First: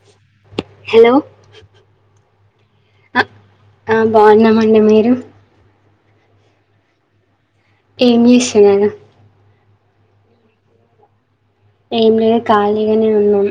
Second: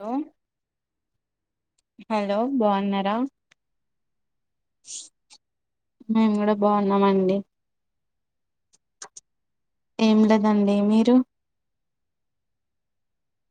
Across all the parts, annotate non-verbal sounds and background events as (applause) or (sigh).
Hello hello hello బావున్నారా ఆమ్ బావున్నామండి మీరు మేము కూడా బావున్నామండి ఏమ్ జేస్తున్నారు ఏం లేదండి మీరు ఏం లే కాలిగానే ఉన్నాం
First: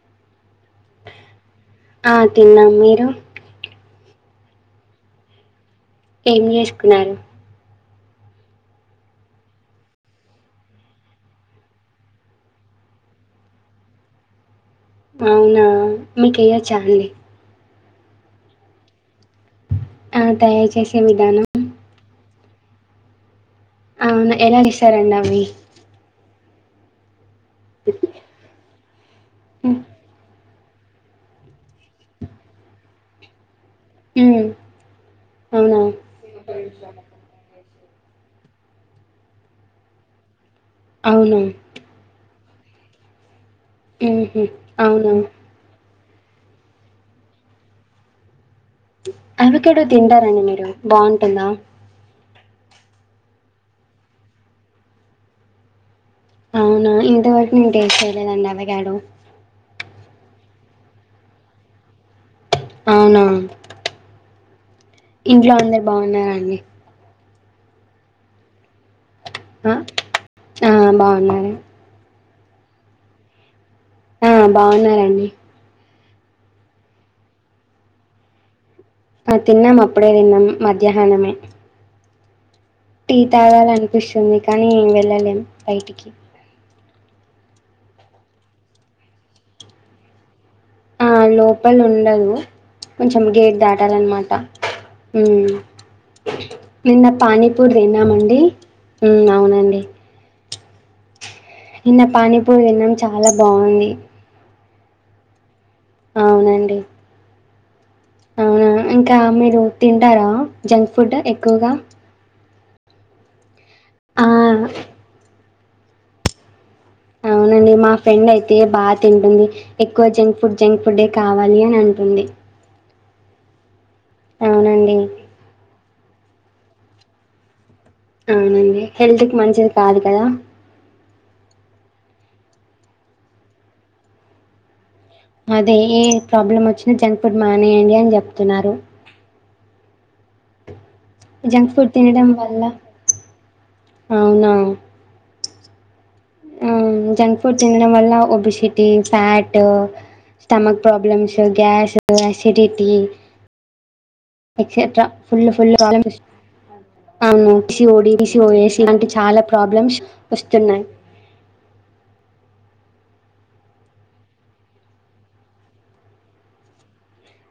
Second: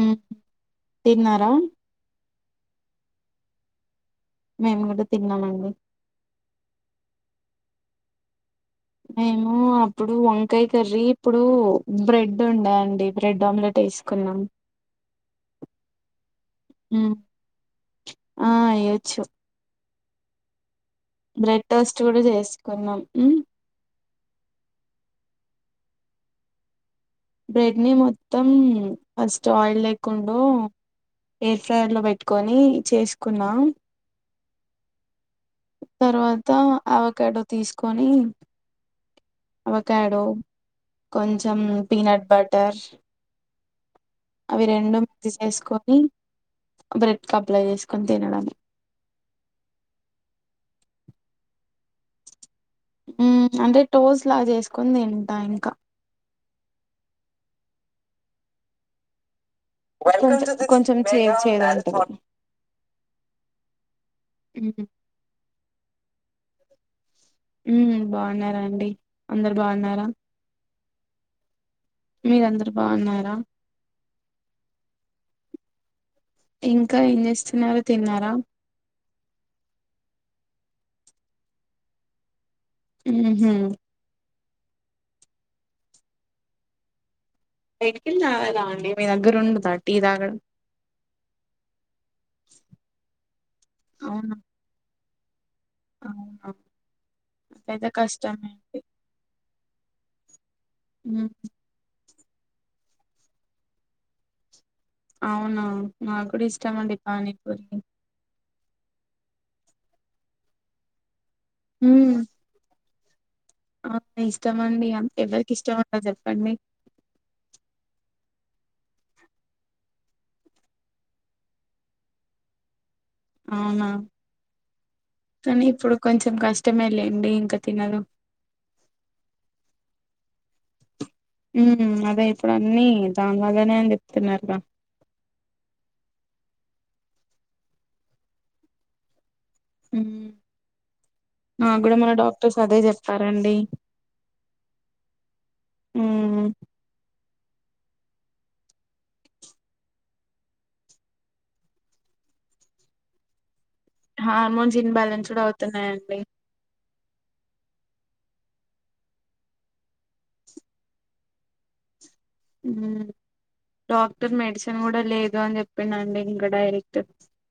ఊమ్ తిన్నారా ఆ తిన్నాం మీరు మేము గూడా తిన్నామండి ఏమ్ జేసుకున్నారు మేము అప్పుడు వంకాయ కర్రీ ఇప్పుడు బ్రెడ్ ఉండ అండి బ్రెడ్ ఆమ్లెట్ ఏసుకున్నాం అవునా మీకెయ్యొచ్చా అండి మ్ ఆ ఎయ్యొచ్చు ఆ దయచేసి బ్రెడ్ టోస్ట్ చూడ చేసుకున్నాం అవును ఎలా జేస్తారండి అవి బ్రెడ్ ని మొత్తం ఫస్ట్ ఆయిల్ ఉమ్, లేకుండో ఎయిర్ ఫ్రైయర్ లో పెట్టుకొని చేసుకున్నాం ఊమ్ తర్వాత అవకాడో తీసు కొని అవకాడో అవును కొంచం పీనట్ బట్ ట్యాష్ ఉహు, అవి రెండు అవును మిక్సి జేసుకొని బ్రెడ్ కప్లై జేసుకొని తినడమే అవకాడో తింటారండి మీరు బాగుంటుందా ఉ అంటే టోస్ లాగా చేసుకుని తింటా ఇంకా అవునా ఇంతవరకి నేను టేస్ట్ చేయలేదండి అవగాడో కొంచం కొంచెం చేదు చేదు ఉంటది అవునా ఉ ఇంట్లో అందరు బాగున్నారండి ఉ బాగున్నారండి అందరు ఆ, బాగున్నారా ఆ బాగున్నానే మీరందరు బాగున్నారా ఆ బాగున్నారండి ఇంకా ఏం చేస్తున్నారు తిన్నారా ఆ తిన్నాం అప్పుడే తిన్నాం మధ్యాహ్నమే టీ మ్మ్ హ్మ్ తాగాల అనిపిస్తుంది కానీ వెళ్ళలేం బైటికి బయటికెళ్ళి తాగలా అండి మీ దగ్గర ఉండదా టీ తాగడం ఆ లోపల ఉండదు కొంచెం గేట్ దాటాలన్ మాట అవునా ఉమ్ అవునా నిన్న పానీపూరి అదైతే తిన్నామండి కష్టమే అండి ఉ అవునండి ఉ నిన్న పానీపూరి తిన్నాం చాలా బాగుంది అవునా మాకూడా అవునండి ఇష్టమండి పానీపూరి అవునా ఇంకా మీరు తింటారా జంక్ ఫుడ్ ఎక్ ఎక్కువగా ఆ ఇష్టమండి అం ఎవ ఇష్టముండది చెప్పండి అవునండి మా ఫ్రెండ్ అయితే బా తింటుంది ఎక్కువ జంక్ ఫుడ్ జంక్ ఫుడె కావాలి అని అంటుంది అవునా అవునండి. కానీ ఇప్పుడు కొంచెం కష్టమే లేండి ఇంక అవునండి హెల్త్ కి మంచిది కాదు కదా హు అదే ఇప్పుడు అన్నీ దానిలాగానే అని చెప్తున్నారుగా అదే ఏ ప్రాబ్లం వచ్చినా జంక్ ఫుడ్ మానేయండి అని చెప్తున్నారు. హు జంక్ ఫుడ్ తినడం వల్ల చెప్పారండి అవునా హుహు డ్ తినడం వల్ల obesity, fat, stomach problems, gas, acidity hormones etcetera imbalanced full full problems అవుతున్నాయండి. అవును సి ఓడిసి ఓ ఏసి అంటి చాలా ప్రాబ్లమ్స్ వస్తున్నాయి హు డాక్టర్ మెడిసిన్ కూడా లేదు అని చెప్పినండి ఇంకా డైరెక్ట్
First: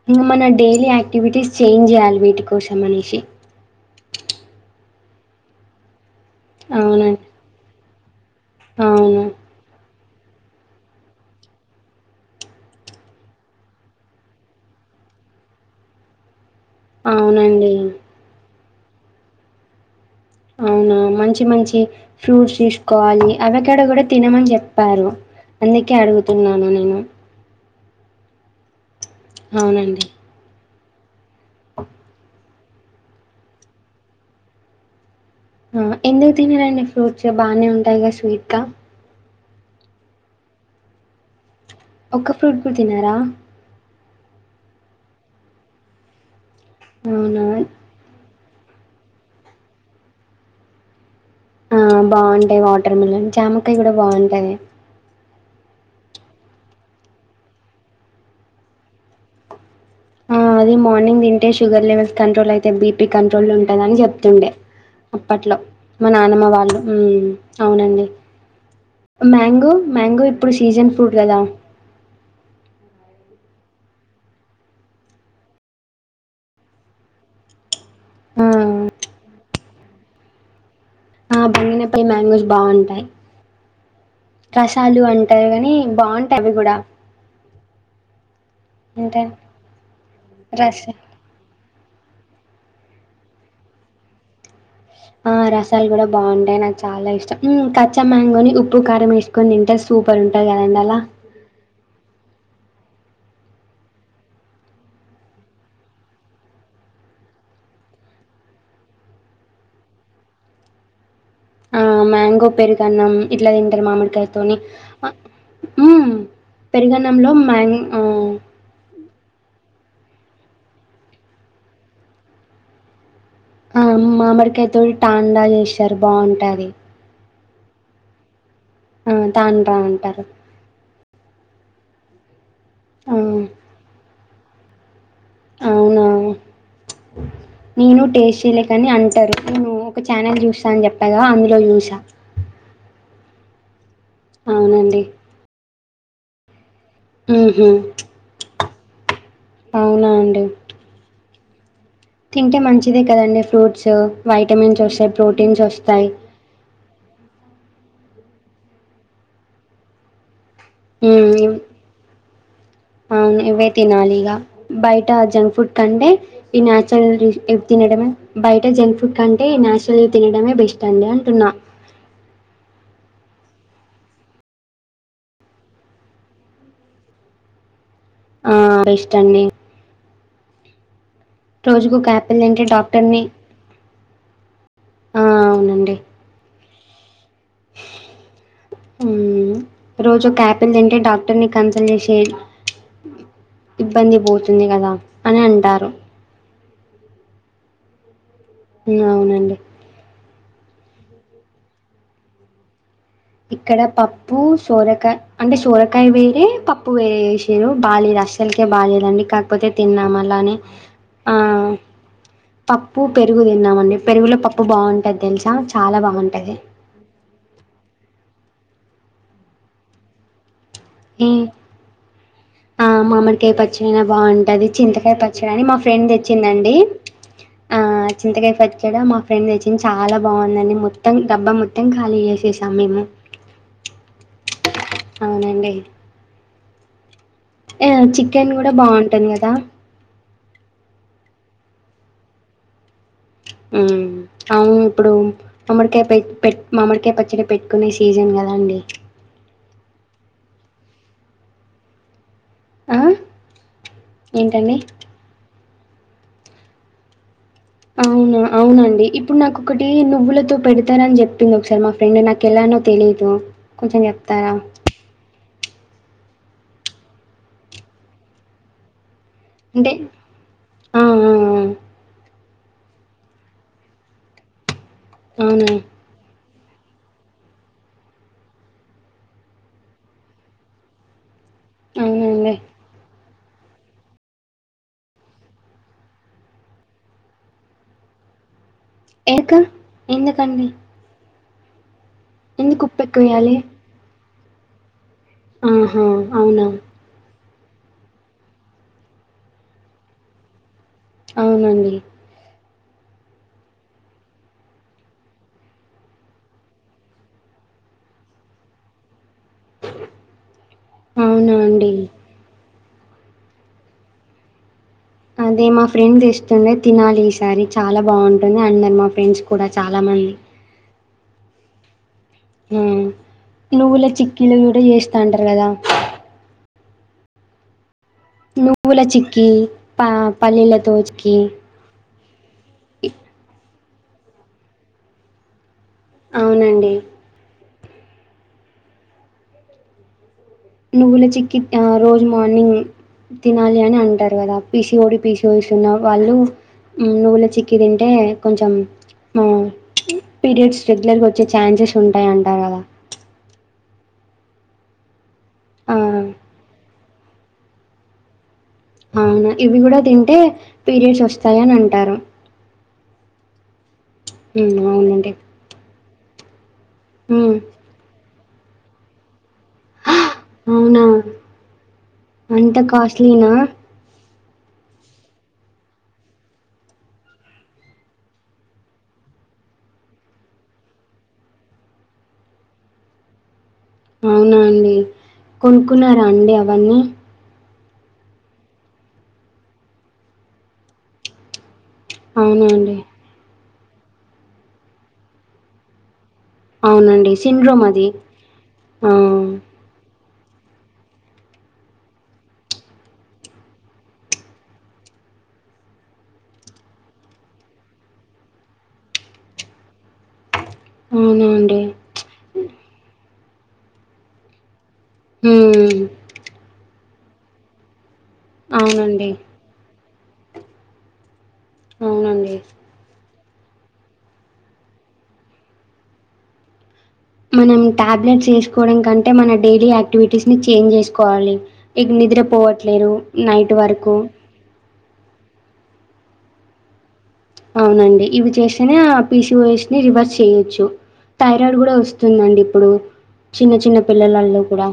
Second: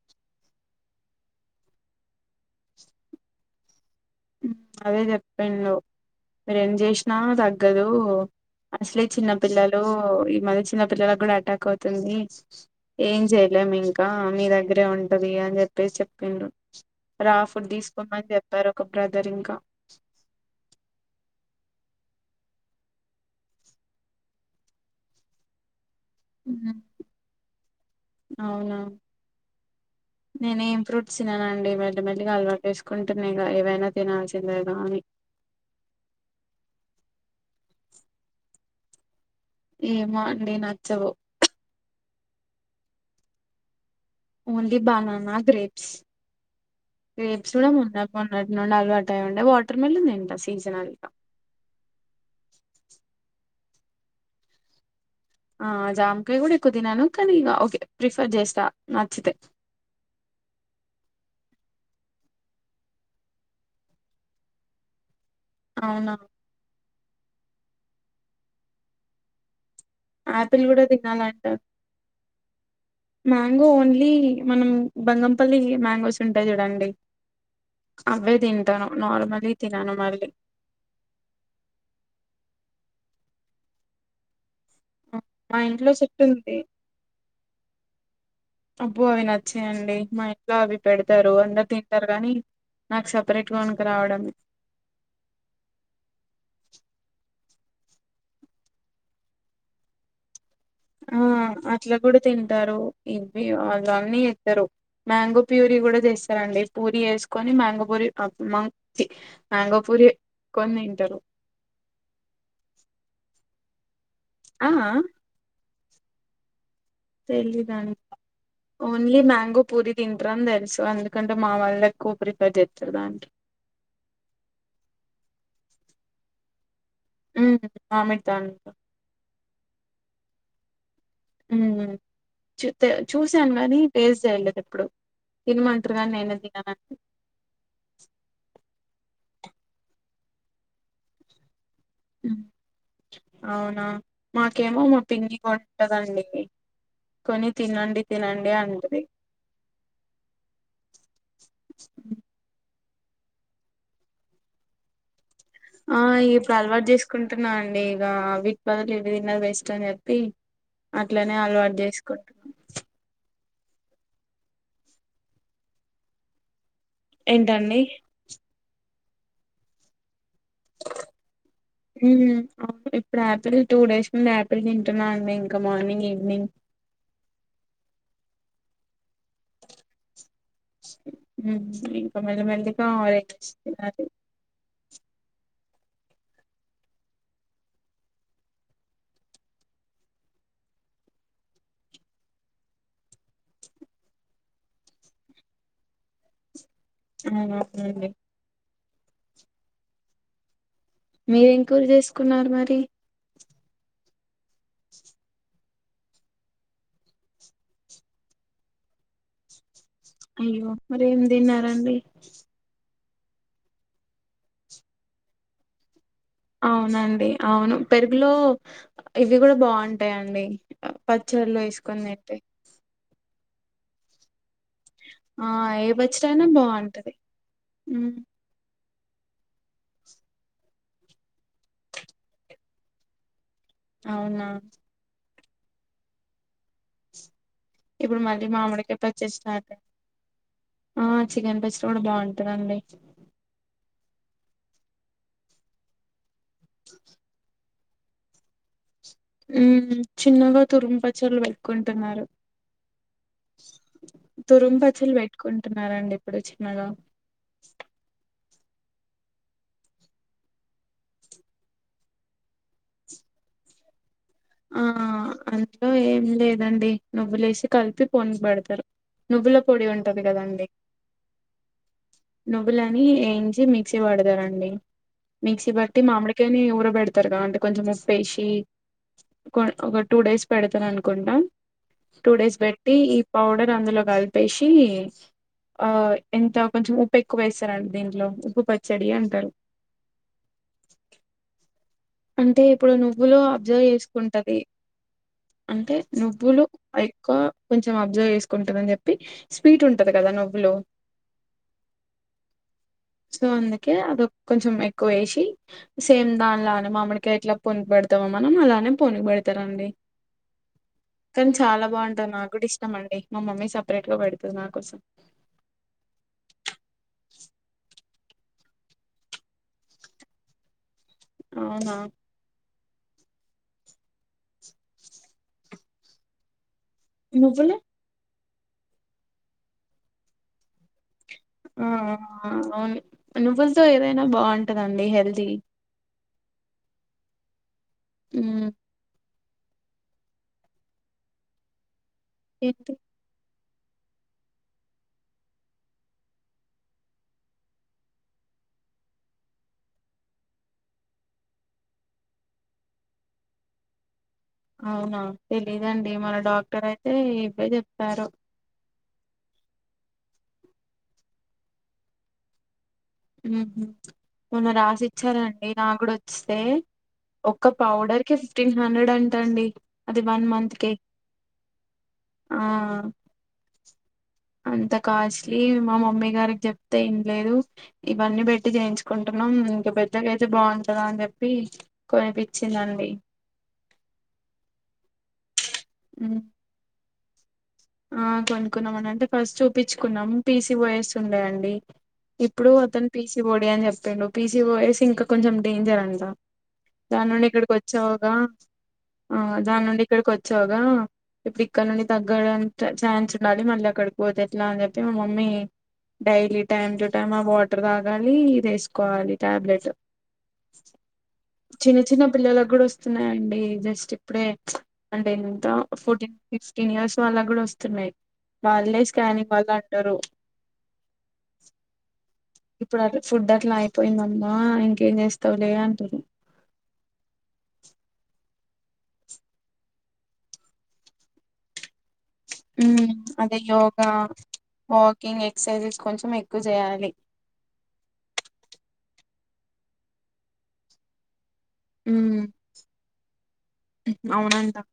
ఇంకా మన డైలీ యాక్టివిటీస్ చేంజ్ చేయాలి వీటి కోసం అనేసి హు అదే చెప్పిండ్రు మీరేం చేసినా అవునండి. తగ్గదు అసలే అవును. చిన్న పిల్లలు ఈ మధ్య చిన్న పిల్లలకు కూడా అటాక్ అవుతుంది ఏం చెయలేం ఇంకా మీ దగ్గరే ఉంటది అని చెప్పేసి చెప్పిండ్రు రా ఫుడ్ అవునండి. తీసుకోమని బర ఒక బ్రదర్ ఇంకా అవునా మంచి మంచి ఫ్రూట్స్ తీసుకోవాలి అవకాడో కూడా తినమని చెప్పారు అందుకే అడుగుతున్నాను ఉమ్, నేను అవునా అవునండి. నేనేం ఫ్రూట్స్ తిననండి మెల్లి మెల్లిగా అల్వాటు వేసుకుంటున్నా ఏవైనా తినాల్సిందేగా అని ఎందుకు తినారండి ఫ్రూట్స్ బాగానే ఉంటాయిగా స్వీట్గా ఏమో అండి నచ్చవు ఒక్క ఫ్రూట్ కూడా తినరా ఓన్లీ బనానా, గ్రేప్స్ అవునా! గ్రేప్స్ మొన్న మొన్న అలవాటు ఉండే వాటర్ మిలన్ తింట సీజనల్గా ఆ బాగుంటాయి వాటర్ మిలన్, జామకాయ కూడా బాగుంటది. ఆ జామకాయ కూడా ఎక్కువ తినను కానీ ఇక ఓకే ప్రిఫర్ చేస్తా నచ్చితే అది మార్నింగ్ తింటే షుగర్ లెవెల్స్ కంట్రోల్ అయితే బీపీ కంట్రోల్ ఉంటుందని చెప్తుండే అప్పట్లో మా అవునా నానమ్మ వాళ్ళు హూ అవునండి మ్యాంగో మ్యాంగో ఇప్పుడు ఆపిల్ కూడా సీజన్ ఫ్రూట్ కదా తినాలంటారు మ్యాంగో ఓన్లీ మనం బంగంపల్లి మ్యాంగోస్ ఉంటాయి చూడండి అవే ఆ! తింటాను నార్మల్లీ తినను మళ్ళీ ఆ బంగిని పల్లి మ్యాంగోస్ బావుంటాయి. మా ఇంట్లో చెట్టు అవి ఉంది. కూడా అబ్బో అంటే అవి నచ్చయండి. మా ఇంట్లో అవి రస పెడతారు అందరు తి ంటరు గానీ నాకు సపరేట్ గా కొనక్క రావడమే. ఆ రసాలు కూడా బావుంటాయి, నాకు చాలా ఇష్టం. హ్ కచ్చా మ్యాంగోని ఉప్పు కారం వేసుకొని తింటే సూపర్ ఉం ఆ అట్లా కూడా తి ంటరు ఇవి అల్లు అన్నీ చేత్తరు. మ్యాంగో ప్యూరీ కూడా చేస్తారండి. పూరీ చేసుకొని మ్యాంగో పూరి అ మ చి మ్యాంగో ప్యూరి కొని తింటరు. ఆ మ్యాంగో పెరుగు అన్నం ఇట్లా తింటరు మామిడికాయ తోని ఆ హుమ్ పెరుగన్నంలో మ్యాంగ్ తెలీదండి ఆ ఓన్లీ మ్యాంగో పూరి తింటరు అని తెలుసు ఎందుకంటే మా వాళ్ళు ఎక్కువ ప్రిఫర్ చేస్తరు దానికి ఆ మామిడికాయ తోటి టాండా చేస్తారు బావుంటది. హ్ మామిడి దానితో హా తాండ్రా అంటరు. హ్ చూ తే ఆ, చూశాను గానీ టేస్ట్ చేయలేదు ఎప్పుడు. అవునా తినమంటారుగాని నేనె తిన (inaudible) కాని అంటరు నేను ఒక ఛానల్ చూస్తా అని చెప్పగా అందులో చూస్ హ్ అవునా మాకేమో మా అవునండి పిన్ని కూడా ఇత్తదండి. కొని ఊహు తినండి తినండి అంటది. అవునా అండి తింటే మంచిదే కదండి ఫ్రూట్స్ వైటమిన్స్ వస్తయి. ప్రోటీన్స్ వస్తాయి. కుంటున్నా అండి ఇగ వీటి బదులు ఇవి తిన్నది బెస్ట్ అని చెప్పి అట్లనే హ్ అలవాటు చేసుకుంటున్నాం అవును ఇవి తినాలి ఇగ బయట జంక్ ఫుడ్ కంటే ఈ నా చూరల్ ఇవి ఏంటండి తినడమే బయ జంక్ ఫుడ్ కంటే నాచూరల్ తినడమే బెస్ట్ అండి అంటున్నా. ఉమ్, అవును ఇప్పుడు ఆయాపిల్ టూ డేస్ నుండి ఆపిల్ తింటున్నా అండి ఇంకా మార్నింగ్ ఈవినింగ్. ఆ బెస్ట్ అండి. ఉమ్ రోజుకు ఒక ఇంక యాపిల్ మెల్లి తింటే మెల్లిగా (inaudible) డాక్టర్ని ఆ అవునండి ఊ రోజూ యాపిల్ తింటే డాక్టర్ని కన్సల్ట్ చేసే ఇబ్బంది పోతుంది కదా అని అంటారు అవునా (inaudible) అండి అవునండి మీరు ఏం కూ రచేసుకున్నారు మరి ఇక్కడ పప్పు సోరకా అంటే సోరకాయ వేరే పప్పు వేరే చేసిర్రు బాలేదు అస్సలుకే బాలేదండి కాకపోతే తిన్నాం అలానే అయ్యో మరి ఏం అ తిన్నారండి ప ప్పు పెరుగు తిన్నాంమండి పెరుగులో పప్పు బావుంటాది తెలుసా చాలా బావున్ అవునండి అవును పె లో ఇవి కూడా బాగుంటాయండి పచ్చళ్ వేసుకొనిట్టే అ మామడి కాయ పచ్చడి అయినా బాగుంటది చింతకాయ పచ్చడి ఆ అని మా ఏ ఫ్రెండ్ పచ్చడైనా తెచ్చిందండి బాగుంటది ఆ ఉమ్ చింతకాయ పచ్ క్కడ మా ఫ్రెండ్ తెచ్చింది చాలా బాగుందండి, మొత్తం డబ్బా మొత్తం ఖాళీ చేసేసాం మేము అవునా అవునండి ఆ ఇప్పుడు మళ్ళీ చికెన్ కూడా మామిడికాయ బాగుంటుంది పచ్చడి కదా స్టార్ట్ ఆ చికెన్ పచ్చడి కూడా బాగుంటందండి అవును ఇప్పుడు, మామడికాయ పెట్ పెట్ మామడికాయ పచ్చడి పెట్టుకునే సీజన్ కదా అండి. ఉ చిన్నగా తురుముపచ్చళ్లుు పెట్టుకుంటున్నారు ఆ! ఏంటండి? తురిమి పచ్చడ్లు పెట్టుకుంటు అంటున్నారండి ఇప్పుడు చిన్నగా అవునా అవునండి ఇప్పుడు నాకొ ఒకటి నువ్వులతో పెడతారని చెప్పింది ఒకసారి మా ఫ్రెండ్ నాకు ఎలానో తెలియదు కొంచెం చే ఆ అ లో ఏం లేదండి నువ్వులేసి కలిపి పోన్ పెడతారు నువ్వుల పొడి అంటే ఉంటది కదండి ఆ! ఆ! నువ్వులని ఏంచి మిక్సీ పడతారండి. ఆ! అవునా? మిక్సీ బట్టి మామిడి కని ఊరబెడతారుగా అంటే కొంచెం ఉప్పేసి ఒక టూ డేస్ పెడతరు అనుకుంటా టూ అవునండి. డేస్ బెట్టీ పౌడర్ అందులో కలిపేసి ఆ ఎంత కొంచెం ఉప్పు ఎక్కువ వేస్తారండి దీంట్లో ఉప్పు ప ఏక ఎందుకండి అంటే ఎందుకు ఇప్పుడు నువ్వులు ఉప్పెక్కువెయ్యాలి? అబ్జర్వ్ చేసుకుం టది అంటే ఆహా! నువ్వులు అవునా? ఎక్కువ కొంచెం అబ్జర్వ్ చేసుకుంటుందని చెప్పి స్వీట్ ఉంటది కదా నువ్వులో అవునండి సో అందుకే అద కొంచెం ఎక్కువ వేసి సేమ్ దానిల మామకా ఎట్లా పోన్ ప పెడతామ్మా మలాానే ప పోన్ పెడత ఇస్తార అండి కానీ అవునా చాలా అండి? బాగుంటారు నా కూడా ఇ ఇష్టమ అండి మా మమ్మీ సపరేట్ గా పడుతుంది నా కోసం అదే మా ఫ్రెండ్ ఇస్తుండే తినాలి ఈసారి చాలా బాగుంటుంది అన్నారు మా ఫ్రెండ్స్ కూడా చాలా మంది అవునా ఉమ్ నువ్వుల చిక్కిీలు కూడా చేస్తంటారు కదా నువ్వులు నువ్వుల చిక్కి ప పల్లిలతో చే ఆ అవును నువ్వ లతో ఏదైనా బాగుంటందండి హెల్దీ అవునండి ఉమ్ నువుల చికి ఆ రోజు మార్నింగ్ తినాలి అని అంటారు కదా పీసీ ఓడి పీసీ స్ ఉన్న వాళ్ళు నువ్వుల చిక్కి తింటే కొంచెం పీరియడ్స్ రెగ్యులర్గా వచ్చే ఛాన్సెస్ ఉంటాయి అంటారు కదా అవునా ఆ! తెలీదండి మన డాక్ ఎక్కడైతే ఇవే చెప్తారు అవునా ఇవి కూడా తింటే పీరియడ్స్ వస్తాయ అని అంటారు ఉ మన్న హ్మ్. రాసి అవునండి. ఇచ్చారంండి నా కూడా వ స్తే హ్మ్. ఒక పౌడర్ కి ఫిఫ్టీన్ హండ్రెడ్ అంట అండి హా అది వన్ మంత్ కి అవునా ఆ అంత కాస్ట్లీనా అంత కాస్ట్లీ మా మమ్మీ గారికి చెప్తే ఏం లేదు ఇవన్నీ పెట్టి చేయించుకుంటున్నాం ఇంక పెద్దగాయితే బాగుంటందా అని చెప్పి కనిపించిందండి అవునా అండి కొనుక్కున్నారా మ్మ్ అండి అవన్నీ ఆ కొనుకున్నాం అని అంటే ఫస్ట్ చూపించుకున్నాం పీసి యస్ ఉండయండి అవునా ఇప్పుడు అండి. అతను పీసి బొడి అని చెప్ప చెప్పండు పీసీ బోయస్ ఇంకా కొంచెం డేంజర్ అంటా దాని అవునండి. నుండి ఇక్కడికి సిండ్రోమ్ అది. వచ్చావగా ఆ దాని నుండి ఇక్కడికి వ వచ్చాగా ఇప్పుడు ఇక్కడ నుండి తగ్గడం ఛాన్స్ ఉండాలి మళ్ళీ అక్కడికి పోతే ఎట్లా అని చెప్పి మా mummy daily time to time ఆ వాటర్ తాగాలి ఇది వేసుకోవాలి టాబ్లెట్ అవునా అండి. చిన్న చిన్న పిల్లలు కూడా వస్తున్నా అండి జస్ట్ ఇప్పుడే అండ్ ఎంత హ్మ్. ఫోర్టీన్ ఫిక్స్టీన్ ఇయర్స్ అలగడా వస్త చమే వాళ్ళే అవునండి. స్కానింగ్ వాళ్ళు అంటారు అవునండి ఇప్పుడు అది ఫుడ్ అట్లా అయిపోయిందమ్మా ఇంకేం చేస్తావులే అంటరు మనం టాబ్లెట్స్ వేసుకోవడం కంటే మన డైలీ యాక్టివిటీస్ ని చేంజ్ చేసుకోవాలి నిద్ర పోవట్లేరు నైట్ వరకు కింగ్ ఎక్సర్సైజెస్ కొంచెం ఎక్కువ చేయాలి అవునండి ఇవి చేస్తేనే ఆ పీసిఓఎస్ ని రివర్స్ చేయొచ్చు థైరాయిడ్ కూడా ఉమ్, వస్తుందండి ఇప్పుడు చిన్న చిన్న పిల్లలల్లో అవునంట కూడా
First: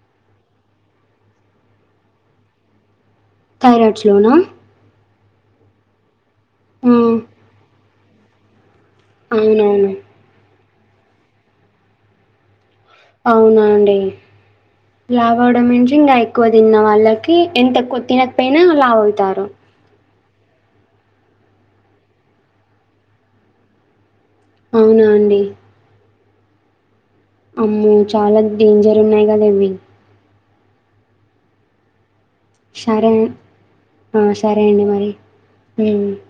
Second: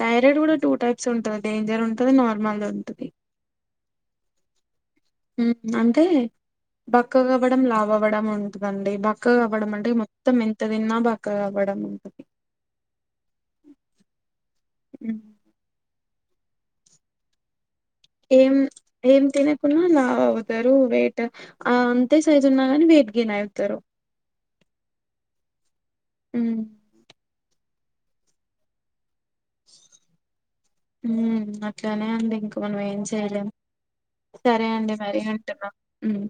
థైరాయిడ్ కూడా టూ టైప్స్ ఉంటది డేంజర్ ఉంటది నార్మల్ది ఉంటది ైరాడ్స్లోనా ఉ అంటే హ్మ్. బక్కగవ్వడం లావ్ వవ్వడం ఉంటు దండి బక్క అవ్వడం అవునవును. అంటే మొత్తం ఎం త తిన్నా బక్కగ అవ్వడం అవునా అండి ఉమ్, లావవ్వడం నుంచి ఇంగా క్కువ తిన్న వాళ్ళకి ఎంత తినకపోయినా లావు అవుతారు. తారు వెయిట్ అహ్ అంతే సైజ్ ఉన్నా కాని వెయిట్ గెన్ అవుతారు అవునా అండి హు అమ్మో! చాలా డేంజర్ ఉన్నాయి గానివ్వి హు, అట్లనే అండి ఇంక మనం ఏం సరే చేయలేం, సరే అండి, మరి ఉంటున్నా.. హ్మ్. హుం.